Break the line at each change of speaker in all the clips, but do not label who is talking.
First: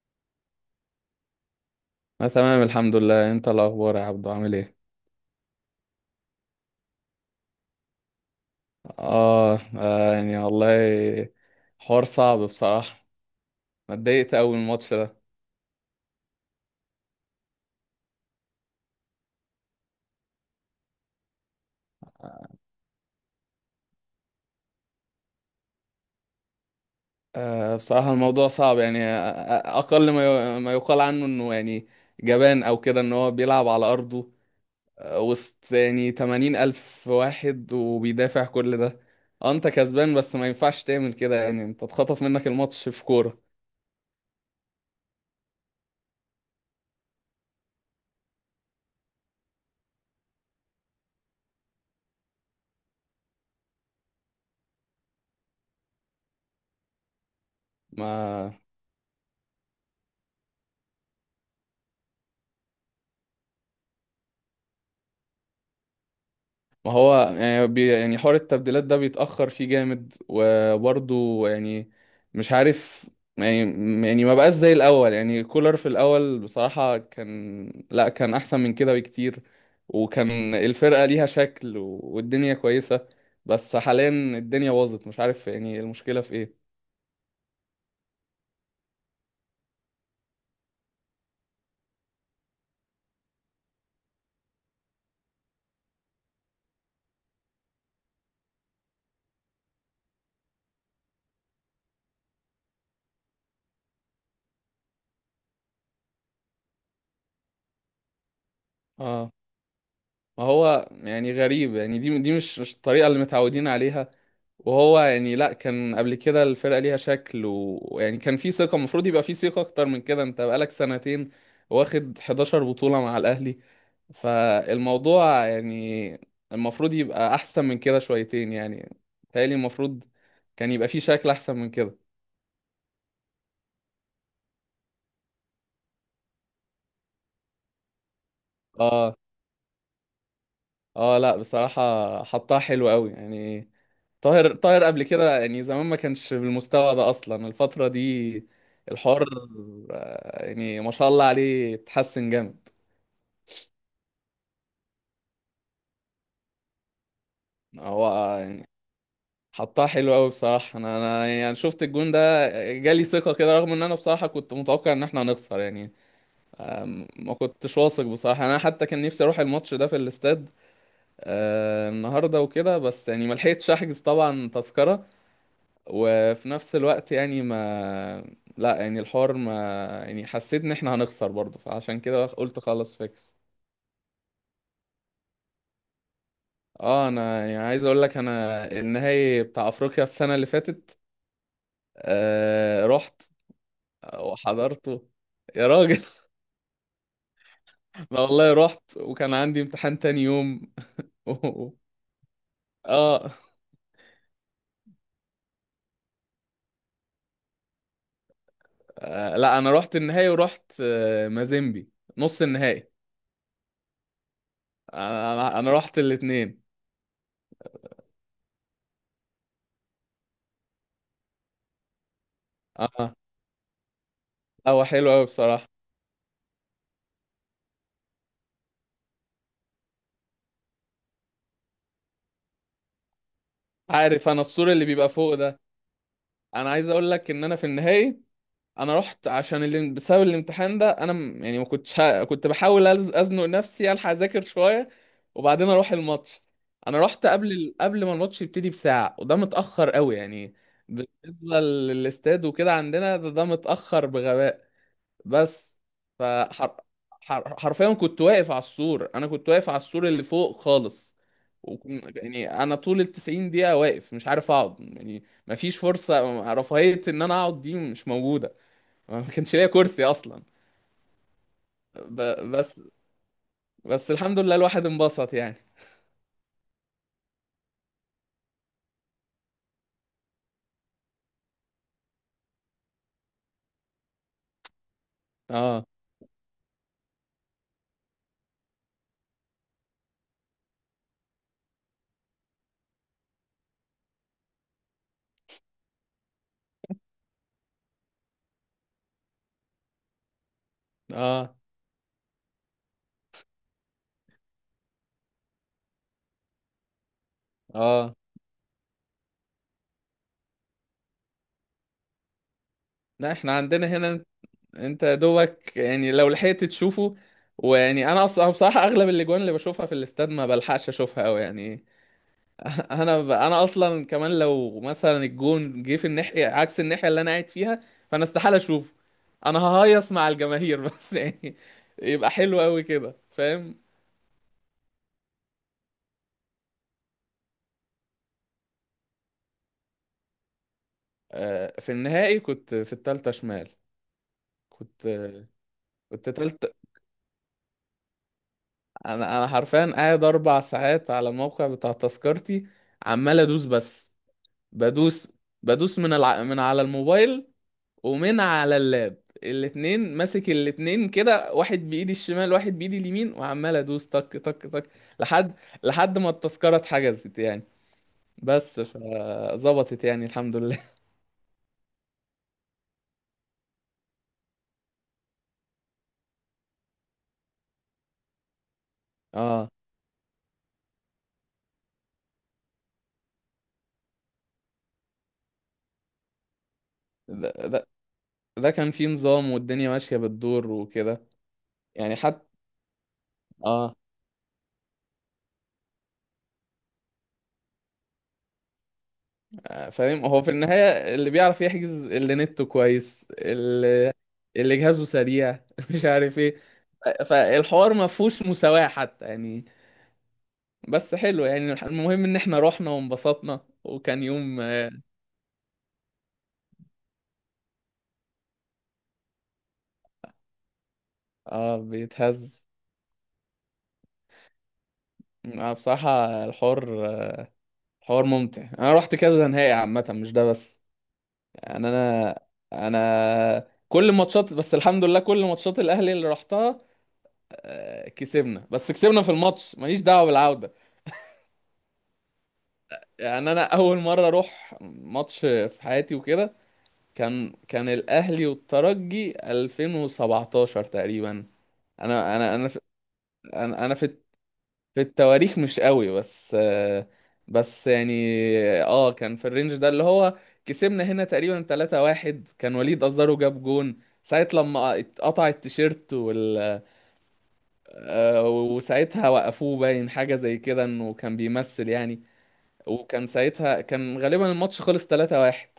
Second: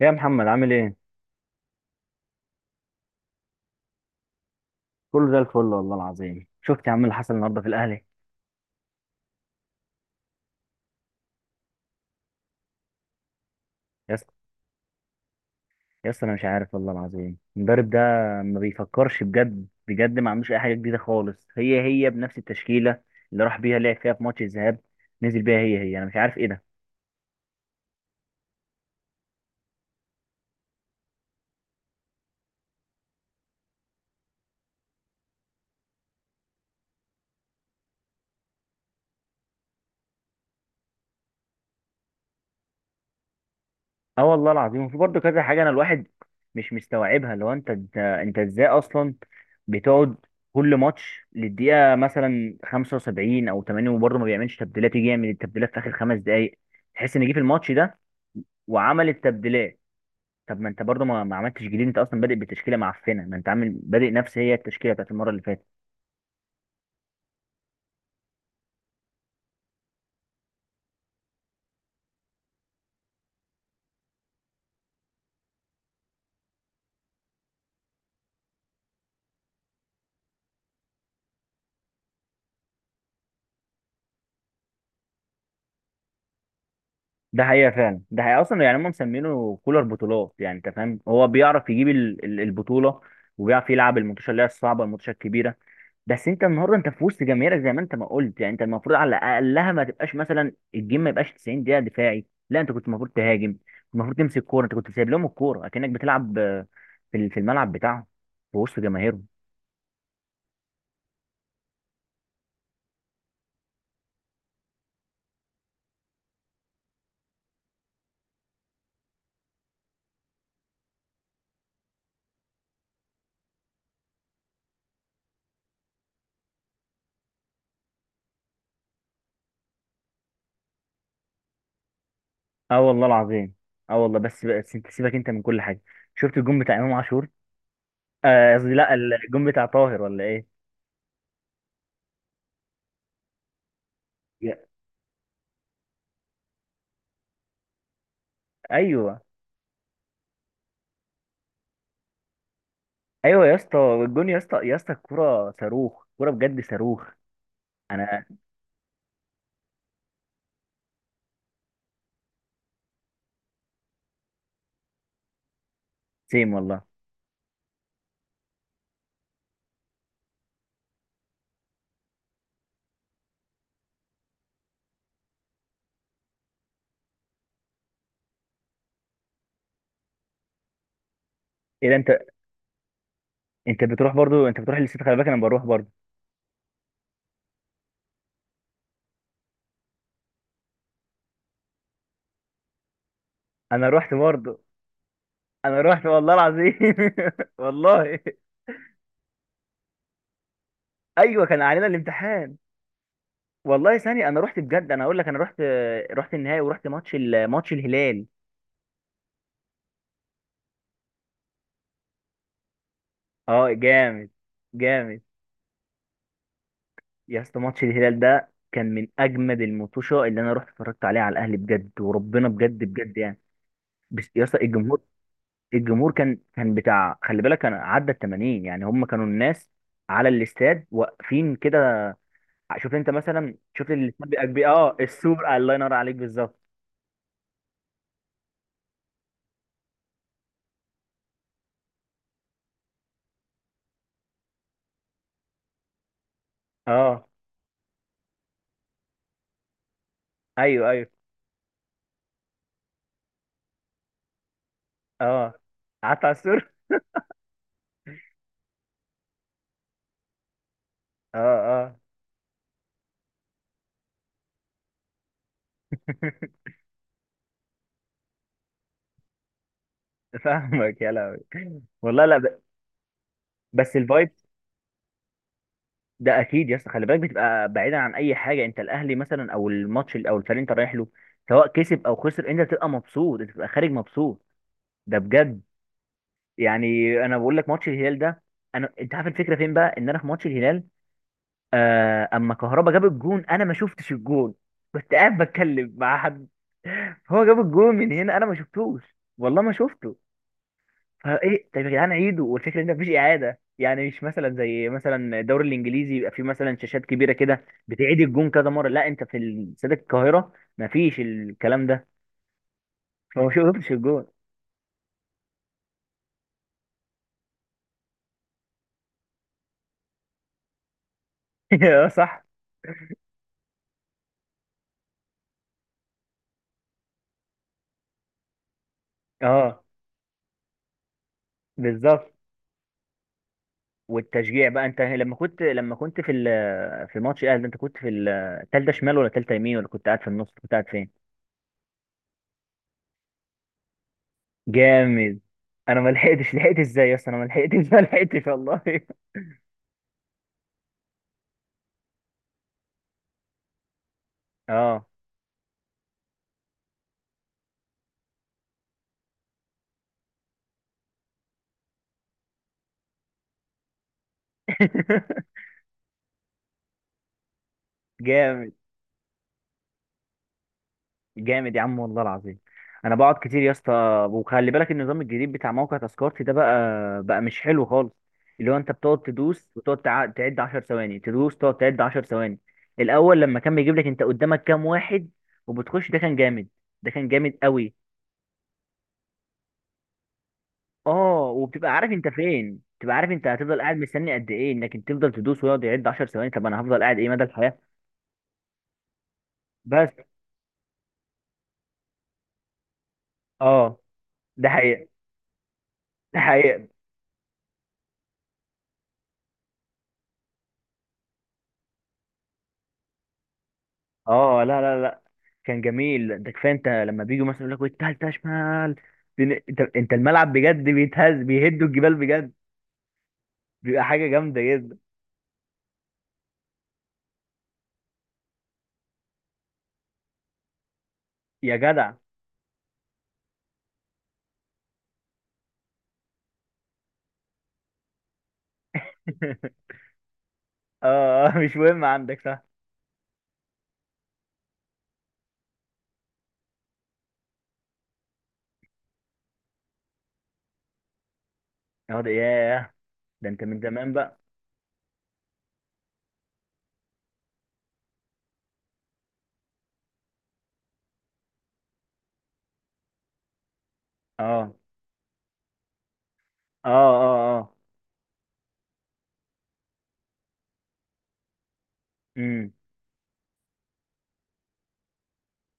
يا محمد عامل ايه؟
انا تمام الحمد لله. انت الاخبار يا عبدو عامل ايه؟
كله زي الفل والله العظيم شفت يا عم اللي حصل النهارده في الاهلي.
اه يعني والله، حوار صعب بصراحه. أنا
يا اسطى،
اتضايقت قوي من الماتش ده.
يا اسطى انا مش عارف والله العظيم المدرب ده ما بيفكرش بجد ما عندوش اي حاجه جديده خالص، هي هي بنفس التشكيله اللي راح بيها لعب فيها في ماتش الذهاب، نزل بيها هي هي. انا مش عارف ايه ده.
بصراحه الموضوع صعب يعني. اقل ما ما يقال عنه انه يعني جبان او كده، ان هو بيلعب على ارضه، وسط يعني 80 الف واحد وبيدافع كل ده. انت كسبان بس ما ينفعش تعمل كده، يعني انت اتخطف منك الماتش في كوره.
اه والله العظيم، وفي برضه كذا حاجه انا الواحد مش مستوعبها. لو انت ازاي اصلا بتقعد كل ماتش للدقيقه مثلا 75 او 80 وبرضه ما بيعملش تبديلات، يجي يعمل التبديلات في اخر خمس دقائق تحس ان جه في الماتش ده
ما،
وعملت تبديلات. طب ما انت برضه ما عملتش جديد، انت اصلا بادئ بتشكيله معفنه، ما انت عامل بادئ نفس هي التشكيله بتاعت المره اللي فاتت.
ما هو يعني يعني حوار التبديلات ده بيتأخر فيه جامد وبرضه يعني مش عارف. يعني، يعني ما بقاش زي الأول. يعني كولر في الأول بصراحة كان، لا كان أحسن من كده بكتير. وكان الفرقة ليها شكل والدنيا كويسة. بس حاليا الدنيا باظت، مش عارف يعني المشكلة في
ده حقيقه فعلا، ده حقيقه اصلا. يعني هم مسمينه كولر بطولات، يعني انت فاهم هو بيعرف يجيب البطوله وبيعرف يلعب الماتشات اللي هي الصعبه، الماتشات الكبيره. بس انت النهارده انت في وسط جماهيرك، زي ما انت ما قلت، يعني انت المفروض على اقلها ما تبقاش مثلا الجيم ما يبقاش 90 دقيقه دفاعي. لا، انت كنت المفروض تهاجم، كنت المفروض تمسك كوره، انت كنت سايب لهم الكوره اكنك بتلعب في في الملعب بتاعهم، في وسط جماهيرهم.
إيه. ما هو يعني غريب، يعني دي مش الطريقة اللي متعودين عليها. وهو يعني، لا كان قبل كده الفرقة ليها شكل ويعني كان في ثقة. المفروض يبقى في ثقة أكتر من كده، أنت بقالك سنتين واخد 11 بطولة مع الأهلي. فالموضوع يعني المفروض يبقى أحسن من كده شويتين، يعني بيتهيألي المفروض كان يبقى في شكل أحسن من كده.
اه والله العظيم. اه والله، بس انت سيبك انت من كل حاجه، شفت الجون بتاع امام عاشور؟ قصدي لا
اه.
الجون بتاع طاهر، ولا ايه؟
اه لا بصراحة، حطها حلو قوي يعني. طاهر
يا-
طاهر قبل كده يعني زمان ما كانش بالمستوى ده، اصلا الفترة دي
ايوه،
الحوار، يعني ما شاء الله عليه اتحسن جامد.
ايوه يا اسطى. الجون يا اسطى، يا اسطى الكوره صاروخ، كوره بجد صاروخ.
هو
انا
آه، يعني حطها حلو قوي بصراحة. انا يعني شفت الجون ده، جالي ثقة كده رغم ان انا بصراحة كنت متوقع ان احنا هنخسر يعني.
سيم والله.
ما كنتش واثق بصراحة، انا حتى كان نفسي اروح الماتش ده في الاستاد، النهارده وكده، بس يعني ما لحقتش احجز طبعا تذكرة. وفي نفس الوقت يعني ما، لا يعني الحوار ما، يعني حسيت ان احنا هنخسر برضه،
ايه ده،
فعشان
انت
كده قلت خلاص فيكس.
انت بتروح برضو؟ انت بتروح للست؟ خلي بالك انا بروح برضو.
اه انا يعني عايز اقول لك، انا النهائي بتاع افريقيا السنة اللي فاتت آه رحت
انا رحت برضو،
وحضرته يا
انا
راجل.
رحت والله العظيم. والله.
لا والله رحت وكان عندي امتحان تاني يوم.
ايوه كان علينا الامتحان.
آه,
والله ثاني انا رحت بجد، انا اقول لك انا رحت. رحت النهائي ورحت ماتش الهلال.
اه لا، انا رحت النهائي ورحت آه مازيمبي نص النهائي.
اه جامد، جامد.
انا انا أنا رحت الاتنين.
يا اسطى ماتش الهلال ده كان من اجمد المطوشه اللي انا رحت اتفرجت عليها على الاهلي بجد، وربنا بجد
اه.
بجد يعني. بس يا اسطى
هو
الجمهور،
حلو قوي بصراحة.
الجمهور كان بتاع، خلي بالك كان عدى ال 80، يعني هم كانوا الناس على الاستاد واقفين كده. شوف انت مثلا، شوف الاستاد
عارف انا
بيبقى كبير.
السور اللي
اه
بيبقى فوق
السور،
ده.
الله ينور عليك، بالظبط.
انا عايز اقول لك ان انا في النهائي، انا رحت عشان اللي بسبب الامتحان ده انا يعني ما كنتش كنت بحاول ازنق نفسي الحق اذاكر شويه، وبعدين اروح الماتش. انا رحت
اه.
قبل ما الماتش يبتدي بساعه، وده متاخر قوي يعني
ايوه، ايوه،
بالنسبه للاستاد وكده عندنا، ده متاخر بغباء.
اه.
بس
قعدت على السور.
فحر... حرفيا كنت واقف على السور. انا كنت واقف على السور اللي فوق خالص.
اه، اه.
يعني انا طول 90 دقيقة واقف، مش عارف اقعد يعني. مفيش فرصة رفاهية، ان انا اقعد دي مش موجودة. ما كانش ليا كرسي اصلا.
فاهمك يا لهوي.
ب...
والله لا
بس
بس
بس
الفايب،
الحمد لله الواحد انبسط يعني.
ده اكيد يا اسطى. خلي بالك بتبقى بعيدا عن اي حاجه. انت الاهلي مثلا او او الفريق اللي انت رايح له، سواء كسب او خسر انت بتبقى مبسوط، انت بتبقى خارج مبسوط، ده بجد.
اه.
يعني انا بقول لك ماتش الهلال ده، انا انت عارف الفكره فين بقى، ان انا في ماتش الهلال اما كهربا جاب الجون انا ما شفتش الجون، كنت قاعد بتكلم مع حد. هو جاب الجون من هنا انا ما شفتوش، والله ما شفته.
اه.
فايه، طب يا جدعان عيدوا. والفكره ان مفيش اعاده، يعني مش مثلا زي مثلا الدوري الانجليزي يبقى فيه مثلا شاشات كبيره كده
اه
بتعيد الجون كذا مره، لا انت في استاد القاهره مفيش الكلام ده.
لا
فما
احنا عندنا
شفتش
هنا.
الجون.
انت يا دوبك يعني لو لحقت تشوفه. ويعني انا اصلا بصراحة اغلب الاجوان اللي بشوفها في الاستاد ما بلحقش اشوفها قوي يعني.
اه صح.
انا اصلا كمان، لو مثلا الجون جه في الناحيه عكس الناحيه اللي انا قاعد فيها، فانا استحاله اشوفه. انا
اه
ههيص مع الجماهير بس يعني يبقى
بالظبط.
حلو قوي كده، فاهم؟
والتشجيع بقى، انت لما كنت، لما كنت في ماتش الاهلي ده، انت كنت في الثالثه شمال، ولا الثالثه يمين، ولا كنت قاعد في النص؟ كنت قاعد فين؟
في النهائي كنت في التالتة شمال. كنت
جامد. انا ما
كنت
لحقتش،
تالت.
لحقت ازاي يا اسطى؟ انا ما لحقتش. ما لحقتش والله.
انا حرفيا قاعد 4 ساعات على الموقع بتاع تذكرتي، عمال ادوس بس.
اه.
بدوس بدوس من من على الموبايل ومن على اللاب الاتنين. ماسك الاتنين كده، واحد بايدي الشمال واحد بايدي اليمين، وعمال ادوس تك تك تك. لحد لحد ما التذكرة اتحجزت يعني،
جامد،
بس فظبطت يعني الحمد لله.
جامد يا عم والله العظيم. انا بقعد كتير يا اسطى. وخلي بالك النظام الجديد بتاع موقع تذكرتي ده بقى، بقى مش حلو خالص. اللي هو انت بتقعد تدوس،
اه
وتقعد تعد 10 ثواني، تدوس، تقعد تعد 10 ثواني. الاول لما كان بيجيب لك انت قدامك كام واحد وبتخش، ده كان جامد، ده كان
ده,
جامد
ده,
قوي.
ده كان فيه نظام والدنيا ماشية بالدور وكده.
اه، وبتبقى عارف
يعني
انت
حتى،
فين، بتبقى عارف انت هتفضل
اه
قاعد مستني قد ايه. انك انت تفضل تدوس ويقعد يعد 10 ثواني؟ طب انا هفضل قاعد ايه، مدى الحياة؟
آه،
بس
فاهم هو في النهاية اللي بيعرف يحجز، اللي نته كويس،
اه،
اللي
ده
اللي جهازه
حقيقة،
سريع. مش عارف
ده
ايه.
حقيقة.
فالحوار ما فيهوش مساواة حتى يعني. بس حلو يعني، المهم ان احنا رحنا وانبسطنا وكان يوم.
اه، لا كان جميل ده. كفايه انت لما بيجوا مثلا يقول لك والتالتة شمال، انت الملعب بجد بيتهز،
اه
بيهدوا الجبال بجد،
بيتهز.
بيبقى حاجه جامده جدا.
آه بصراحة الحوار ممتع. انا رحت كذا نهائي عامة مش ده بس.
يا
يعني
جدع.
انا كل ماتشات، بس الحمد لله كل ماتشات الاهلي اللي رحتها، كسبنا. بس كسبنا في الماتش، ماليش دعوة بالعودة
اه، اه، مش مهم عندك صح.
يعني. انا اول مرة اروح ماتش في حياتي وكده كان، الاهلي والترجي 2017 تقريبا.
اه ده
انا انا انا في
ياه، ده انت من
انا أنا في
زمان بقى.
في التواريخ مش قوي بس، بس يعني اه كان في الرينج ده اللي هو، كسبنا هنا تقريبا 3-1. كان وليد أزارو جاب جون، ساعة
اه،
لما اتقطع التيشيرت وال
اه، اه، اه.
آه، وساعتها وقفوه، باين حاجة زي كده انه كان بيمثل يعني.
امم.
وكان ساعتها كان غالبا الماتش خلص 3-1.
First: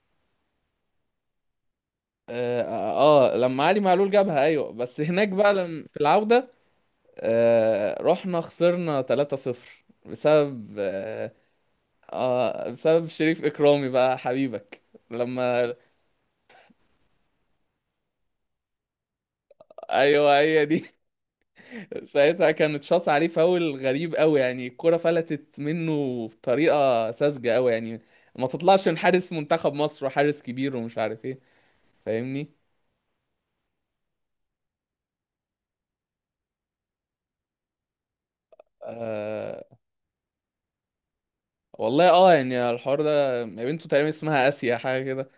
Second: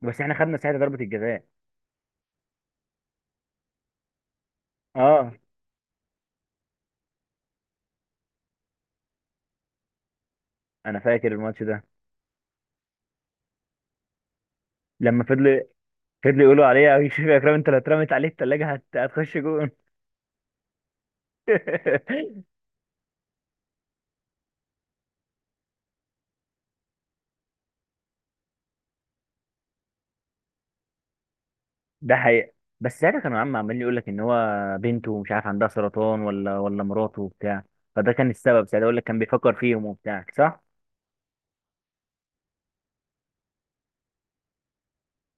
بس احنا خدنا ساعتها ضربة الجزاء.
اه، لما علي معلول جابها، ايوه بس هناك
اه،
بقى في العودة، رحنا خسرنا 3-0 بسبب
انا فاكر
آه،
الماتش ده.
اه بسبب شريف اكرامي بقى حبيبك.
لما فضل،
لما
فضل يقولوا عليه يا شريف يا اكرم، انت لو اترمت عليه التلاجة هتخش جون.
ايوه هي دي. ساعتها كانت شاط عليه فاول غريب قوي يعني، الكرة فلتت منه بطريقة ساذجة قوي يعني. ما تطلعش من حارس منتخب مصر وحارس كبير ومش عارف ايه،
ده
فاهمني؟
حقيقة. بس ساعتها كان عم عمال يقول لك ان هو بنته مش عارف عندها سرطان، ولا مراته وبتاع، فده كان السبب ساعتها، يقول لك كان بيفكر
آه
فيهم وبتاع، صح.
والله. اه يعني الحوار ده بنته تقريبا اسمها اسيا حاجة كده.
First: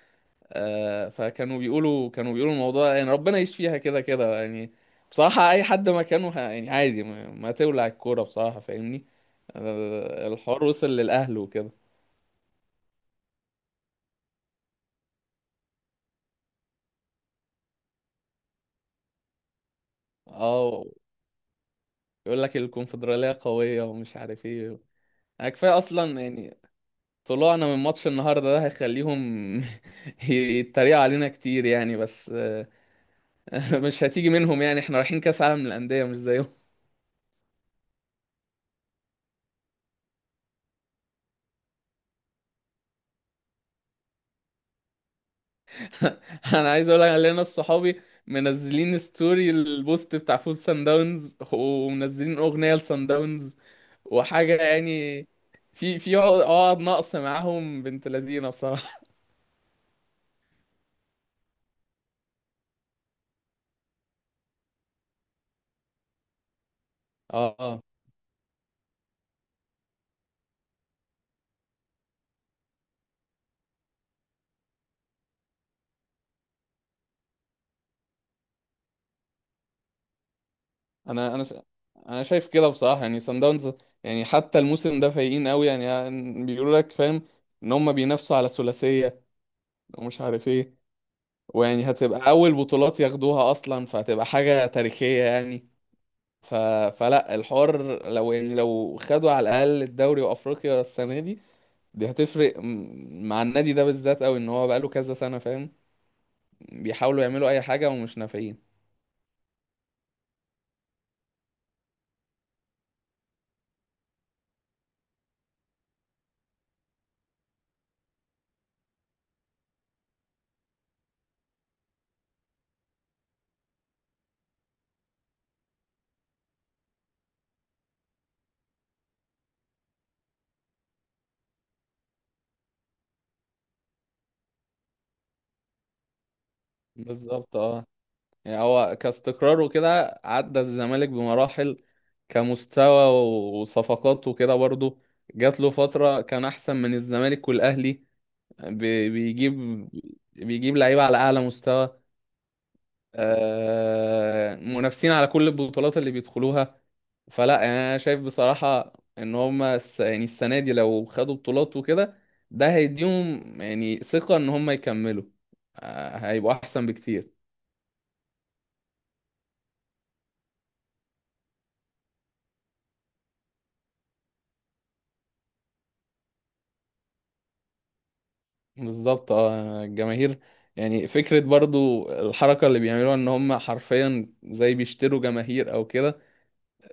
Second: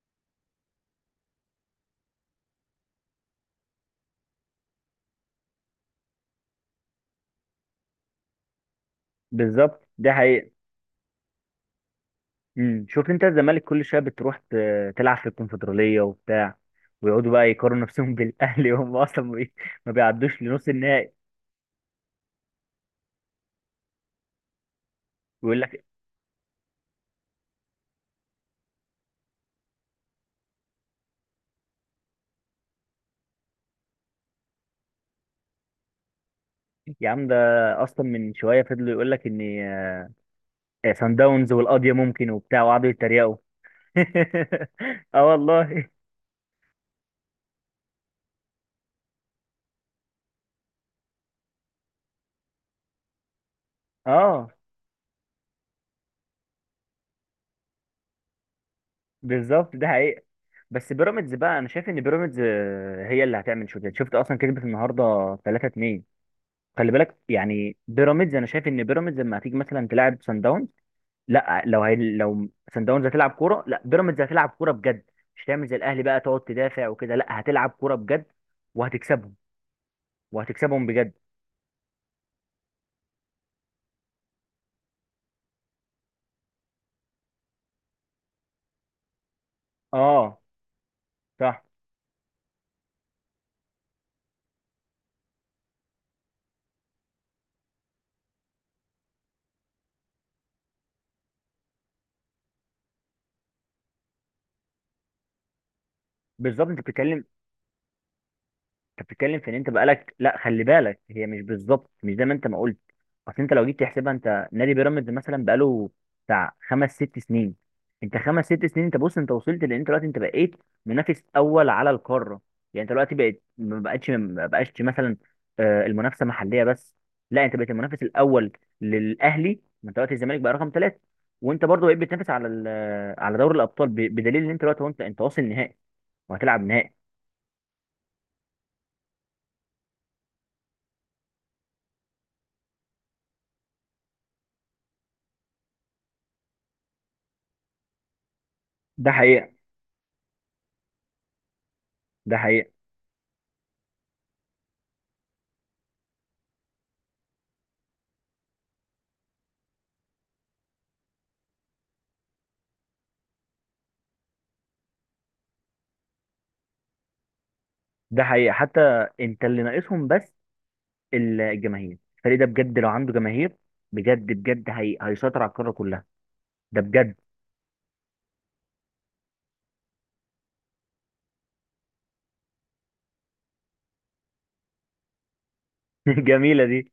آه فكانوا بيقولوا كانوا بيقولوا الموضوع يعني ربنا يشفيها، فيها كده كده يعني. بصراحة اي حد مكانه يعني عادي ما تولع الكورة بصراحة، فاهمني؟
بالظبط ده
.
حقيقة.
الحوار وصل للأهل وكده.
امم، شوف انت الزمالك كل شويه بتروح تلعب في الكونفدرالية وبتاع، ويقعدوا بقى يقارنوا نفسهم بالاهلي، وهم اصلا ما بيعدوش لنص
اه
النهائي.
يقول لك الكونفدرالية قوية ومش عارف ايه،
ويقول
كفاية
لك
اصلا يعني. طلوعنا من ماتش النهاردة ده هيخليهم يتريقوا علينا كتير يعني، بس، مش هتيجي منهم يعني، احنا رايحين كأس عالم للأندية مش زيهم.
يا عم ده، اصلا من شويه فضلوا يقول لك ان سان داونز والقضيه ممكن وبتاع، وقعدوا يتريقوا. اه والله.
انا عايز اقول لك، علينا ناس صحابي منزلين ستوري البوست بتاع فوز سان داونز ومنزلين أغنية لسان داونز
اه
وحاجة يعني. في عقد ناقص معاهم بنت لذينه بصراحة.
بالظبط ده حقيقة. بس بيراميدز بقى، انا شايف ان بيراميدز هي اللي هتعمل شغل. شفت اصلا كسبت النهارده 3-2. خلي بالك، يعني
اه
بيراميدز، انا شايف ان بيراميدز لما هتيجي مثلا تلعب سان داونز، لا، لو سان داونز هتلعب كوره، لا بيراميدز هتلعب كوره بجد، مش هتعمل زي الاهلي بقى تقعد تدافع وكده، لا هتلعب كوره بجد وهتكسبهم، وهتكسبهم بجد.
انا انا ش... انا شايف كده بصراحه يعني سان داونز، يعني حتى الموسم ده فايقين قوي يعني، يعني بيقولوا لك فاهم ان هم بينافسوا على ثلاثيه ومش
اه
عارف ايه.
صح.
ويعني هتبقى اول بطولات ياخدوها اصلا، فهتبقى حاجه تاريخيه يعني. ف... فلا الحوار، لو يعني لو خدوا على الاقل الدوري وافريقيا السنه دي، دي هتفرق مع النادي ده بالذات قوي، ان هو بقاله كذا سنه فاهم.
بالظبط. انت
بيحاولوا
بتتكلم،
يعملوا اي حاجه ومش نافعين.
انت بتتكلم في ان انت بقالك، لا خلي بالك هي مش بالظبط مش زي ما انت ما قلت. اصل انت لو جيت تحسبها، انت نادي بيراميدز مثلا بقاله بتاع خمس ست سنين، انت خمس ست سنين، انت بص، انت وصلت لان انت دلوقتي انت بقيت منافس اول على القاره. يعني انت دلوقتي بقيت، ما بقتش، ما بقاش مثلا المنافسه محليه بس، لا انت بقيت المنافس الاول للاهلي. ما انت دلوقتي الزمالك بقى رقم ثلاثه، وانت برضه بقيت بتنافس على على دوري الابطال، بدليل ان انت دلوقتي هو انت واصل نهائي، وهتلعب نهائي.
بالظبط اه، يعني هو كاستقرار وكده عدى الزمالك بمراحل كمستوى وصفقات وكده برضو. جات له فترة كان أحسن من الزمالك والأهلي، بي-
ده حقيقة،
بيجيب بيجيب لعيبة على أعلى مستوى
ده حقيقة،
آه، منافسين على كل البطولات اللي بيدخلوها. فلا يعني أنا شايف بصراحة إن هما يعني السنة دي لو خدوا بطولات وكده، ده هيديهم يعني ثقة إن هما يكملوا، هيبقوا أحسن بكتير.
ده حقيقة. حتى انت اللي ناقصهم بس الجماهير، الفريق ده بجد لو عنده جماهير بجد هيسيطر على القارة كلها، ده بجد.
بالظبط اه الجماهير يعني، فكرة برضو الحركة اللي بيعملوها ان هم حرفيا زي بيشتروا جماهير او كده.
جميلة دي.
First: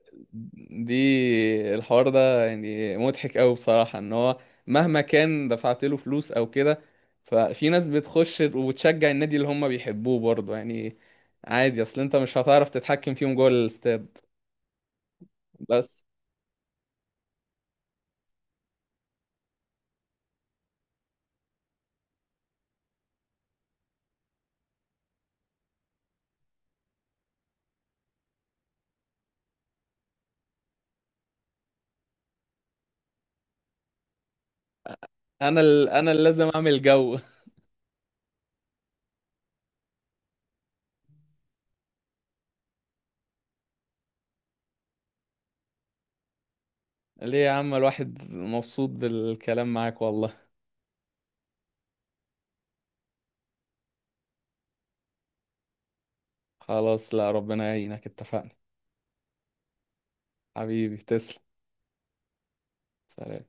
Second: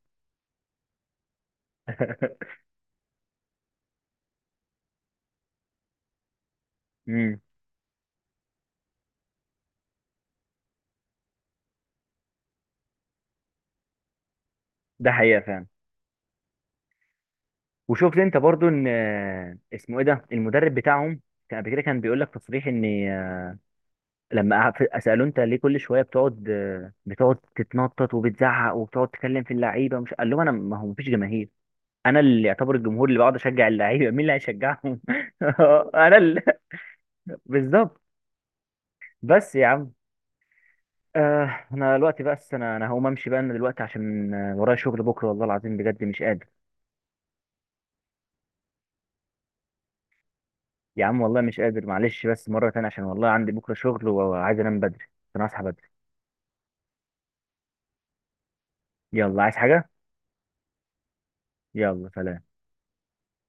دي الحوار ده يعني مضحك قوي بصراحة، ان هو مهما كان دفعت له فلوس او كده،
امم.
ففي ناس بتخش وتشجع النادي اللي هم بيحبوه برضو يعني. عادي اصل انت مش هتعرف تتحكم فيهم جوه الاستاد.
ده حقيقة فعلا.
بس
وشفت انت برضو ان اسمه ايه ده، المدرب بتاعهم كان قبل كده كان بيقول لك تصريح ان لما سألوه انت ليه كل شوية بتقعد بتقعد تتنطط وبتزعق وبتقعد تتكلم في اللعيبة، مش قال لهم انا، ما هو مفيش جماهير، انا اللي يعتبر الجمهور، اللي بقعد اشجع اللعيبة مين اللي هيشجعهم؟
انا
انا
اللي
اللي،
لازم اعمل جو.
بالظبط. بس يا عم، آه انا دلوقتي، بس انا هقوم امشي بقى، انا دلوقتي عشان ورايا شغل بكره والله العظيم بجد مش قادر.
ليه يا عم الواحد مبسوط بالكلام معاك والله.
يا عم والله مش قادر معلش، بس مره تانية، عشان والله عندي بكره شغل وعايز انام بدري عشان اصحى بدري.
خلاص لا، ربنا يعينك اتفقنا.
يلا، عايز حاجه؟
حبيبي تسلم.
يلا سلام.
سلام.